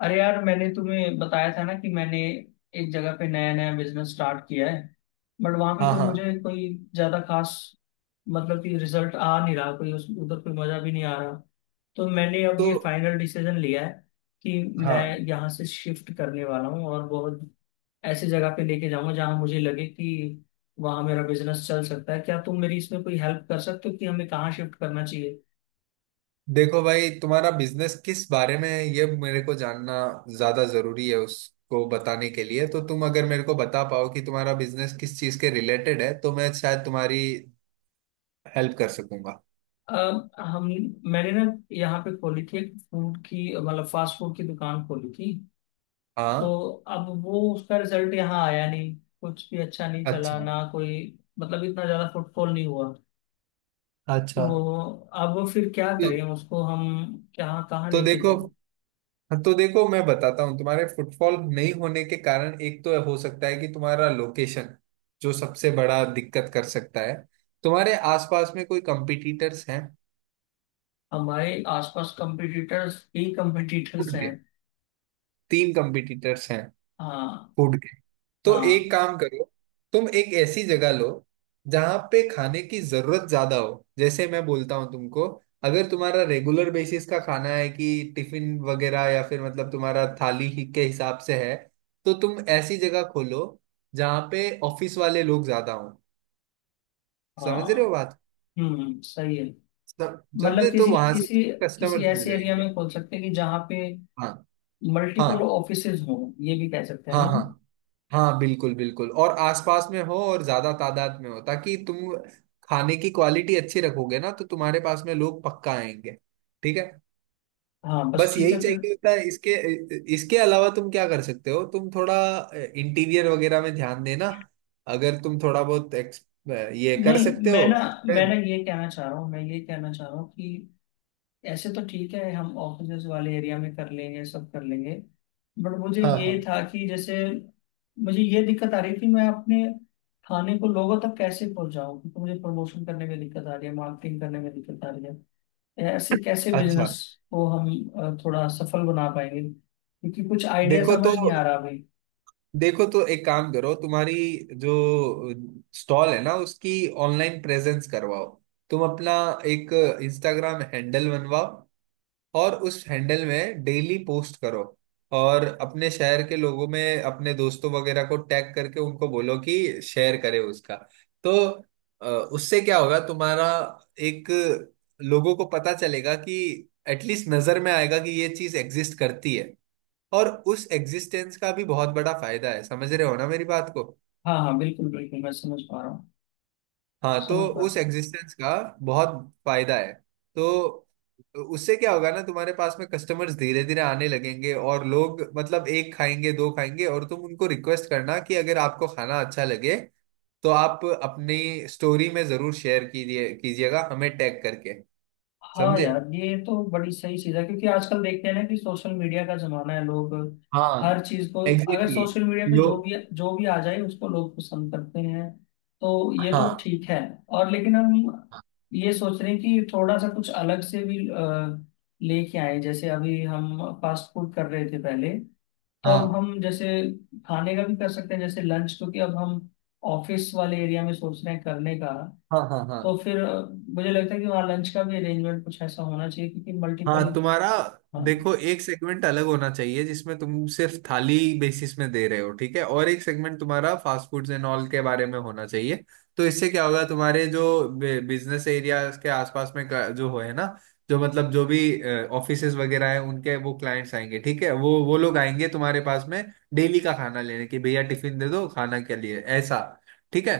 अरे यार, मैंने तुम्हें बताया था ना कि मैंने एक जगह पे नया नया बिजनेस स्टार्ट किया है। बट वहां पे हाँ कोई मुझे हाँ। कोई ज्यादा खास, मतलब कि रिजल्ट आ नहीं रहा कोई, उस उधर कोई मजा भी नहीं आ रहा। तो मैंने अब तो ये फाइनल डिसीजन लिया है कि मैं हाँ, यहाँ से शिफ्ट करने वाला हूँ, और बहुत ऐसी जगह पे लेके जाऊंगा जहाँ मुझे लगे कि वहाँ मेरा बिजनेस चल सकता है। क्या तुम मेरी इसमें कोई हेल्प कर सकते हो कि हमें कहाँ शिफ्ट करना? देखो भाई, तुम्हारा बिजनेस किस बारे में है ये मेरे को जानना ज्यादा जरूरी है उसको बताने के लिए। तो तुम अगर मेरे को बता पाओ कि तुम्हारा बिजनेस किस चीज के रिलेटेड है तो मैं शायद तुम्हारी हेल्प कर सकूंगा। अब हम मैंने ना यहाँ पे खोली थी एक फूड की, मतलब फास्ट फूड की दुकान खोली थी। हाँ। तो अब वो उसका रिजल्ट यहाँ आया नहीं, कुछ भी अच्छा नहीं चला अच्छा। ना कोई, मतलब इतना ज्यादा फुटफॉल नहीं हुआ। अच्छा। तो अब फिर क्या तो, करें उसको हम, क्या कहाँ तो लेके देखो जाएं? तो देखो, मैं बताता हूँ तुम्हारे फुटफॉल नहीं होने के कारण एक तो हो सकता है कि तुम्हारा लोकेशन जो सबसे बड़ा दिक्कत कर सकता है। तुम्हारे आसपास में कोई कंपिटिटर्स हैं? हमारे आसपास कंपटीटर्स ही कंपटीटर्स हैं। तीन कंपिटिटर्स हैं हाँ, फूड के। तो हाँ, एक काम करो, तुम एक ऐसी जगह लो जहां पे खाने की जरूरत ज्यादा हो। जैसे मैं बोलता हूँ तुमको, अगर तुम्हारा रेगुलर बेसिस का खाना है कि टिफिन वगैरह, या फिर मतलब तुम्हारा थाली ही के हिसाब से है, तो तुम ऐसी जगह खोलो जहाँ पे ऑफिस वाले लोग ज्यादा हो। समझ रहे हाँ। हो बात? हम्म, सही है। समझे मतलब तो किसी वहां से किसी किसी कस्टमर्स मिल ऐसे एरिया जाएंगे। में खोल सकते हैं कि जहाँ पे हाँ मल्टीपल हाँ ऑफिसेज हो, ये भी कह सकते हैं हाँ ना हम। हाँ हाँ। बिल्कुल बिल्कुल, और आसपास में हो और ज्यादा तादाद में हो ताकि तुम खाने की क्वालिटी अच्छी रखोगे ना तो तुम्हारे पास में लोग पक्का आएंगे। ठीक है। हाँ, बस बस ठीक यही है फिर। चाहिए होता है। इसके इसके अलावा तुम क्या कर सकते हो, तुम थोड़ा इंटीरियर वगैरह में ध्यान देना। अगर तुम थोड़ा बहुत ये कर नहीं, सकते हो। मैं ना मैं ना ये कहना चाह रहा हूँ मैं ये कहना चाह रहा हूँ कि ऐसे तो ठीक है, हम ऑफिसेज वाले एरिया में कर लेंगे, सब कर लेंगे। बट मुझे हाँ ये हाँ। था कि जैसे मुझे ये दिक्कत आ रही थी, मैं अपने खाने को लोगों तक कैसे पहुंचाऊं, क्योंकि मुझे प्रमोशन करने में दिक्कत आ रही है, मार्केटिंग करने में दिक्कत आ रही है। ऐसे कैसे अच्छा। बिजनेस को हम थोड़ा सफल बना पाएंगे, क्योंकि कुछ आइडिया देखो तो समझ नहीं आ रहा अभी। देखो तो एक काम करो, तुम्हारी जो स्टॉल है ना उसकी ऑनलाइन प्रेजेंस करवाओ। तुम अपना एक इंस्टाग्राम हैंडल बनवाओ और उस हैंडल में डेली पोस्ट करो। और अपने शहर के लोगों में अपने दोस्तों वगैरह को टैग करके उनको बोलो कि शेयर करे उसका। तो उससे क्या होगा, तुम्हारा एक, लोगों को पता चलेगा कि एटलीस्ट नजर में आएगा कि ये चीज एग्जिस्ट करती है। और उस एग्जिस्टेंस का भी बहुत बड़ा फायदा है। समझ रहे हो ना मेरी बात को? हाँ, हाँ, बिल्कुल बिल्कुल, मैं समझ पा रहा हूँ, हाँ। तो समझ पा रहा उस हूँ। एग्जिस्टेंस का बहुत फायदा है। तो उससे क्या होगा ना, तुम्हारे पास में कस्टमर्स धीरे धीरे आने लगेंगे और लोग मतलब एक खाएंगे दो खाएंगे। और तुम उनको रिक्वेस्ट करना कि अगर आपको खाना अच्छा लगे तो आप अपनी स्टोरी में जरूर शेयर कीजिए, कीजिएगा हमें टैग करके। हाँ समझे? यार, ये तो बड़ी सही चीज़ है, क्योंकि आजकल देखते हैं ना कि सोशल मीडिया का जमाना है, लोग हाँ हर चीज़ को, अगर एग्जैक्टली सोशल मीडिया पे लोग। जो भी आ जाए उसको लोग पसंद करते हैं। तो ये तो हाँ ठीक है। और लेकिन हम ये सोच रहे हैं कि थोड़ा सा कुछ अलग से भी लेके आए। जैसे अभी हम फास्ट फूड कर रहे थे पहले, तो अब हाँ हम जैसे खाने का भी कर सकते हैं, जैसे लंच, क्योंकि अब हम ऑफिस वाले एरिया में सोच रहे हैं करने का। हाँ हाँ हाँ तो हाँ फिर मुझे लगता है कि वहाँ लंच का भी अरेंजमेंट कुछ ऐसा होना चाहिए, क्योंकि हाँ। मल्टीपल। तुम्हारा हाँ, देखो, एक सेगमेंट अलग होना चाहिए जिसमें तुम सिर्फ थाली बेसिस में दे रहे हो, ठीक है, और एक सेगमेंट तुम्हारा फास्ट फूड्स एंड ऑल के बारे में होना चाहिए। तो इससे क्या होगा, तुम्हारे जो बिजनेस एरिया के आसपास में जो है ना, जो मतलब जो भी ऑफिसेज वगैरह हैं उनके वो क्लाइंट्स आएंगे। ठीक है, वो लोग आएंगे तुम्हारे पास में डेली का खाना लेने कि भैया टिफिन दे दो खाना के लिए, ऐसा। ठीक है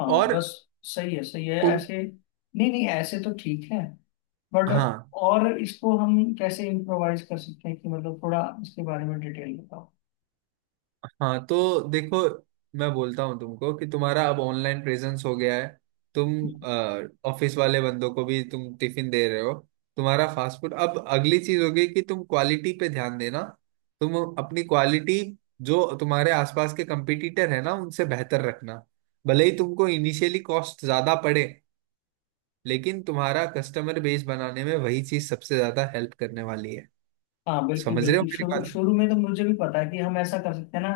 हाँ, और बस सही है, सही है उन। ऐसे। नहीं नहीं, ऐसे तो ठीक है। बट हाँ और इसको हम कैसे इम्प्रोवाइज कर सकते हैं कि, मतलब थोड़ा इसके बारे में डिटेल बताओ। हाँ। तो देखो, मैं बोलता हूँ तुमको कि तुम्हारा अब ऑनलाइन प्रेजेंस हो गया है, तुम ऑफिस वाले बंदों को भी तुम टिफिन दे रहे हो, तुम्हारा फास्ट फूड। अब अगली चीज होगी कि तुम क्वालिटी पे ध्यान देना। तुम अपनी क्वालिटी जो तुम्हारे आसपास के कंपटीटर है ना उनसे बेहतर रखना। भले ही तुमको इनिशियली कॉस्ट ज्यादा पड़े, लेकिन तुम्हारा कस्टमर बेस बनाने में वही चीज सबसे ज्यादा हेल्प करने वाली है। हाँ बिल्कुल समझ रहे हो बिल्कुल, मेरी शुरू बात? शुरू में तो मुझे भी पता है कि हम ऐसा कर सकते हैं ना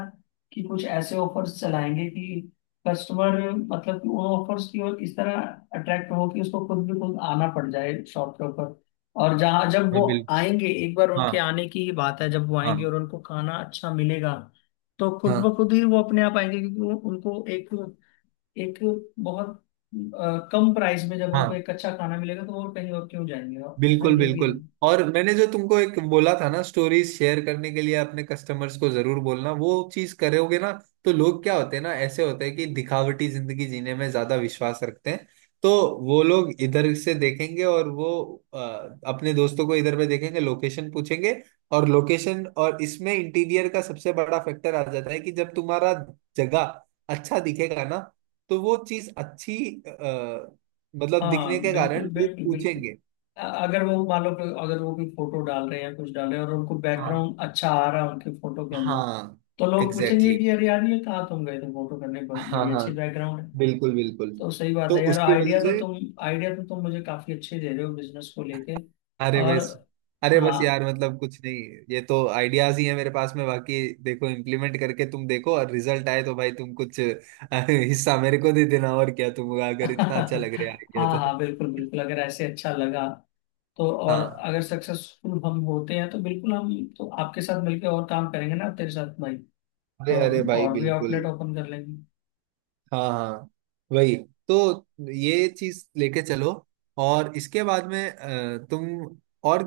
कि कुछ ऐसे ऑफर्स चलाएंगे कि कस्टमर, मतलब कि उन ऑफर्स की ओर इस तरह अट्रैक्ट हो कि उसको खुद भी खुद आना पड़ जाए शॉप के ऊपर। और जहाँ जब हाँ वो बिल्कुल। आएंगे एक बार, हाँ उनके आने की ही बात है, जब वो हाँ आएंगे और उनको खाना अच्छा मिलेगा, तो खुद ब हाँ खुद ही वो अपने आप आएंगे। क्योंकि उनको एक एक बहुत कम प्राइस में जब उनको हाँ। एक अच्छा खाना मिलेगा तो वो कहीं और क्यों जाएंगे। है ना, बिल्कुल ये भी है। बिल्कुल, और मैंने जो तुमको एक बोला था ना स्टोरीज शेयर करने के लिए अपने कस्टमर्स को जरूर बोलना, वो चीज करोगे ना? तो लोग क्या होते हैं ना, ऐसे होते हैं कि दिखावटी जिंदगी जीने में ज्यादा विश्वास रखते हैं। तो वो लोग इधर से देखेंगे और वो अ, अपने दोस्तों को इधर पे देखेंगे, लोकेशन पूछेंगे। और लोकेशन, और इसमें इंटीरियर का सबसे बड़ा फैक्टर आ जाता है कि जब तुम्हारा जगह अच्छा दिखेगा ना, तो वो चीज अच्छी अ, मतलब दिखने हाँ के कारण बिल्कुल लोग बिल्कुल बिल्कुल। पूछेंगे। अगर वो मान लो कि अगर वो कोई फोटो डाल रहे हैं, कुछ डाल रहे हैं और उनको बैकग्राउंड अच्छा आ रहा है उनके फोटो के अंदर, हाँ तो लोग एग्जैक्टली पूछेंगे exactly। कि यार यार ये कहाँ तुम गए थे फोटो करने, हाँ बड़ी हाँ अच्छी बैकग्राउंड है। बिल्कुल बिल्कुल। तो सही बात तो है यार, उसकी वजह से। आइडिया तो तुम मुझे काफी अच्छे दे रहे हो बिजनेस को लेके। अरे और बस। अरे बस यार, हाँ मतलब कुछ नहीं, ये तो आइडियाज ही है मेरे पास में। बाकी देखो, इम्प्लीमेंट करके तुम देखो, और रिजल्ट आए तो भाई तुम कुछ हिस्सा मेरे को दे देना। और क्या, तुम अगर इतना अच्छा लग रहा है आइडिया हाँ, तो। हाँ, बिल्कुल बिल्कुल, अगर ऐसे अच्छा लगा तो, और हाँ। अगर सक्सेसफुल हम होते हैं तो बिल्कुल हम, तो आपके साथ मिलकर और काम करेंगे ना, तेरे साथ भाई। अरे तो अरे हम भाई और भी बिल्कुल। आउटलेट ओपन कर लेंगे। हाँ हाँ। वही। तो ये चीज लेके चलो, और इसके बाद में तुम और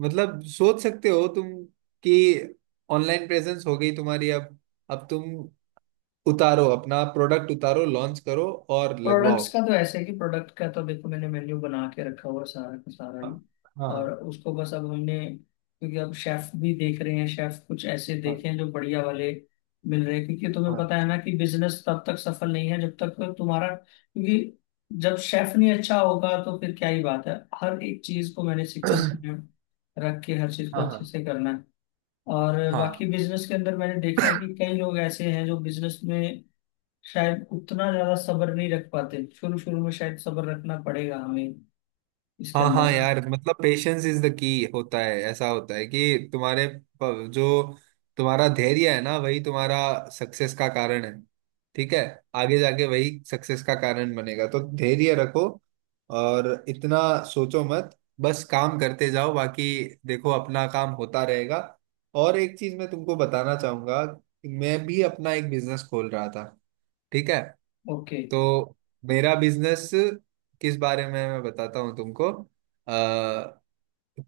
मतलब सोच सकते हो तुम कि ऑनलाइन प्रेजेंस हो गई तुम्हारी। अब तुम उतारो अपना प्रोडक्ट, उतारो लॉन्च करो और लगवाओ। प्रोडक्ट्स का तो ऐसे है कि प्रोडक्ट का तो देखो, मैंने मेन्यू बना के रखा हुआ है सारा का सारा हाँ ही। और हाँ उसको बस अब हमने, क्योंकि अब शेफ भी देख रहे हैं, शेफ कुछ ऐसे हाँ देखे हैं जो बढ़िया वाले मिल रहे हैं, क्योंकि तुम्हें पता हाँ है ना कि बिजनेस तब तक सफल नहीं है जब तक तुम्हारा, क्योंकि जब शेफ नहीं अच्छा होगा तो फिर क्या ही बात है। हर एक चीज को मैंने सीक्वेंस में रख के हर चीज को हाँ हाँ अच्छे हाँ। से करना है। और हाँ। बाकी बिजनेस के अंदर मैंने देखा है कि कई लोग ऐसे हैं जो बिजनेस में शायद उतना ज्यादा सब्र नहीं रख पाते, शुरू शुरू में शायद सब्र रखना पड़ेगा हमें इसके हाँ अंदर हाँ ना। यार, मतलब पेशेंस इज द की होता है। ऐसा होता है कि तुम्हारे जो तुम्हारा धैर्य है ना वही तुम्हारा सक्सेस का कारण है। ठीक है, आगे जाके वही सक्सेस का कारण बनेगा। तो धैर्य रखो, और इतना सोचो मत, बस काम करते जाओ, बाकी देखो अपना काम होता रहेगा। और एक चीज मैं तुमको बताना चाहूंगा, मैं भी अपना एक बिजनेस खोल रहा था, ठीक है। ओके। तो मेरा बिजनेस किस बारे में है मैं बताता हूँ तुमको।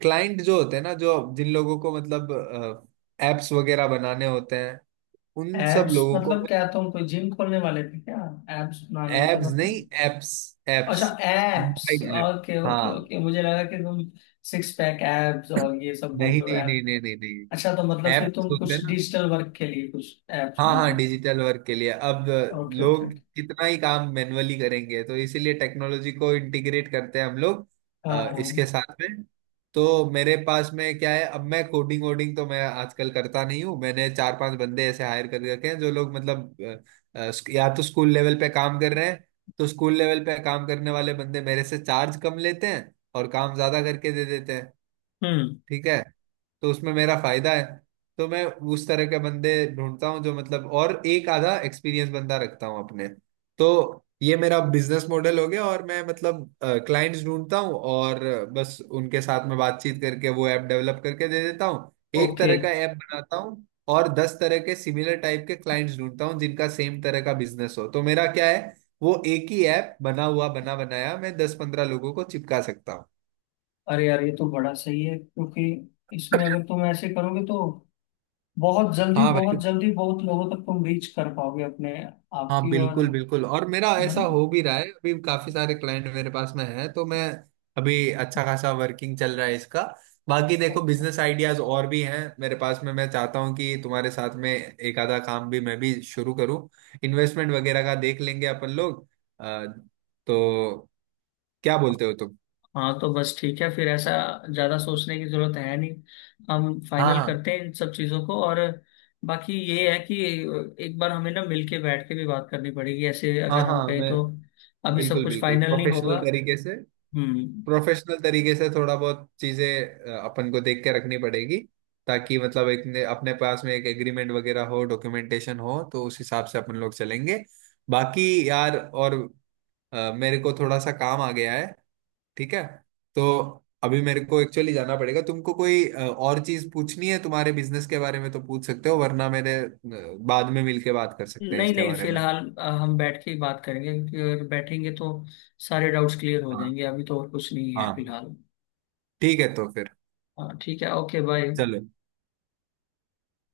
क्लाइंट जो होते हैं ना, जो जिन लोगों को मतलब एप्स वगैरह बनाने होते हैं उन सब एब्स लोगों को। मतलब क्या, तुम कोई जिम खोलने वाले थे क्या? एब्स बनाने थे एप्स नहीं, मतलब? एप्स। अच्छा, apps. Abs, mobile app. Okay, okay, हाँ। ओके। मुझे लगा कि तुम सिक्स पैक एब्स और ये सब बोल नहीं रहे हो, नहीं ऐप। नहीं नहीं नहीं नहीं। अच्छा, तो मतलब फिर ऐप्स तुम होते हैं कुछ ना। डिजिटल वर्क के लिए कुछ एप्स हाँ हाँ बनाने। डिजिटल वर्क के लिए। अब ओके, ओके, ओके। लोग कितना ही काम मैन्युअली करेंगे, तो इसीलिए टेक्नोलॉजी को इंटीग्रेट करते हैं हम लोग हाँ, हाँ। इसके साथ में। तो मेरे पास में क्या है, अब मैं कोडिंग वोडिंग तो मैं आजकल करता नहीं हूँ। मैंने चार पांच बंदे ऐसे हायर कर रखे हैं जो लोग मतलब या तो स्कूल लेवल पे काम कर रहे हैं। तो स्कूल लेवल पे काम करने वाले बंदे मेरे से चार्ज कम लेते हैं और काम ज्यादा करके दे देते हैं। हम्म। ठीक है, तो उसमें मेरा फायदा है। तो मैं उस तरह के बंदे ढूंढता हूँ जो मतलब, और एक आधा एक्सपीरियंस बंदा रखता हूँ अपने। तो ये मेरा बिजनेस मॉडल हो गया, और मैं मतलब क्लाइंट्स ढूंढता हूँ और बस उनके साथ में बातचीत करके वो ऐप डेवलप करके दे देता हूँ। एक ओके। तरह का ऐप बनाता हूँ और दस तरह के सिमिलर टाइप के क्लाइंट्स ढूंढता हूँ जिनका सेम तरह का बिजनेस हो, तो मेरा क्या है, वो एक ही ऐप बना हुआ बना बनाया मैं 10-15 लोगों को चिपका सकता हूँ। अरे यार, ये तो बड़ा सही है, क्योंकि इसमें अगर तुम ऐसे करोगे तो बहुत जल्दी हाँ भाई। बहुत जल्दी बहुत लोगों तक तुम रीच कर पाओगे अपने आप हाँ की और, बिल्कुल बिल्कुल, और मेरा है ऐसा हो भी रहा है, अभी काफी सारे क्लाइंट मेरे पास में है तो मैं अभी अच्छा खासा वर्किंग चल रहा है इसका। बाकी देखो, ना। बिजनेस आइडियाज और भी हैं मेरे पास में, मैं चाहता हूँ कि तुम्हारे साथ में एक आधा काम भी मैं भी शुरू करूँ। इन्वेस्टमेंट वगैरह का देख लेंगे अपन लोग। अ, तो क्या बोलते हो तुम? हाँ तो बस ठीक है फिर, ऐसा ज्यादा सोचने की जरूरत है नहीं। हम हाँ फाइनल हाँ करते हैं इन सब चीजों को। और बाकी ये है कि एक बार हमें ना मिलके बैठ के भी बात करनी पड़ेगी, ऐसे हाँ अगर हम हाँ कहें मैं तो अभी सब बिल्कुल कुछ बिल्कुल। फाइनल नहीं होगा। प्रोफेशनल तरीके से, हम्म। प्रोफेशनल तरीके से थोड़ा बहुत चीजें अपन को देख के रखनी पड़ेगी। ताकि मतलब एक अपने पास में एक एग्रीमेंट वगैरह हो, डॉक्यूमेंटेशन हो, तो उस हिसाब से अपन लोग चलेंगे। बाकी यार, और मेरे को थोड़ा सा काम आ गया है, ठीक है। तो अभी मेरे को एक्चुअली जाना पड़ेगा। तुमको कोई और चीज पूछनी है तुम्हारे बिजनेस के बारे में तो पूछ सकते हो, वरना मेरे बाद में मिलके बात कर सकते हैं नहीं इसके नहीं, बारे में। फिलहाल हम बैठ के ही बात करेंगे, क्योंकि अगर बैठेंगे तो सारे डाउट्स क्लियर हो हाँ जाएंगे। अभी तो और कुछ नहीं है हाँ। फिलहाल। ठीक है तो फिर हाँ ठीक है, ओके, बाय। चलो।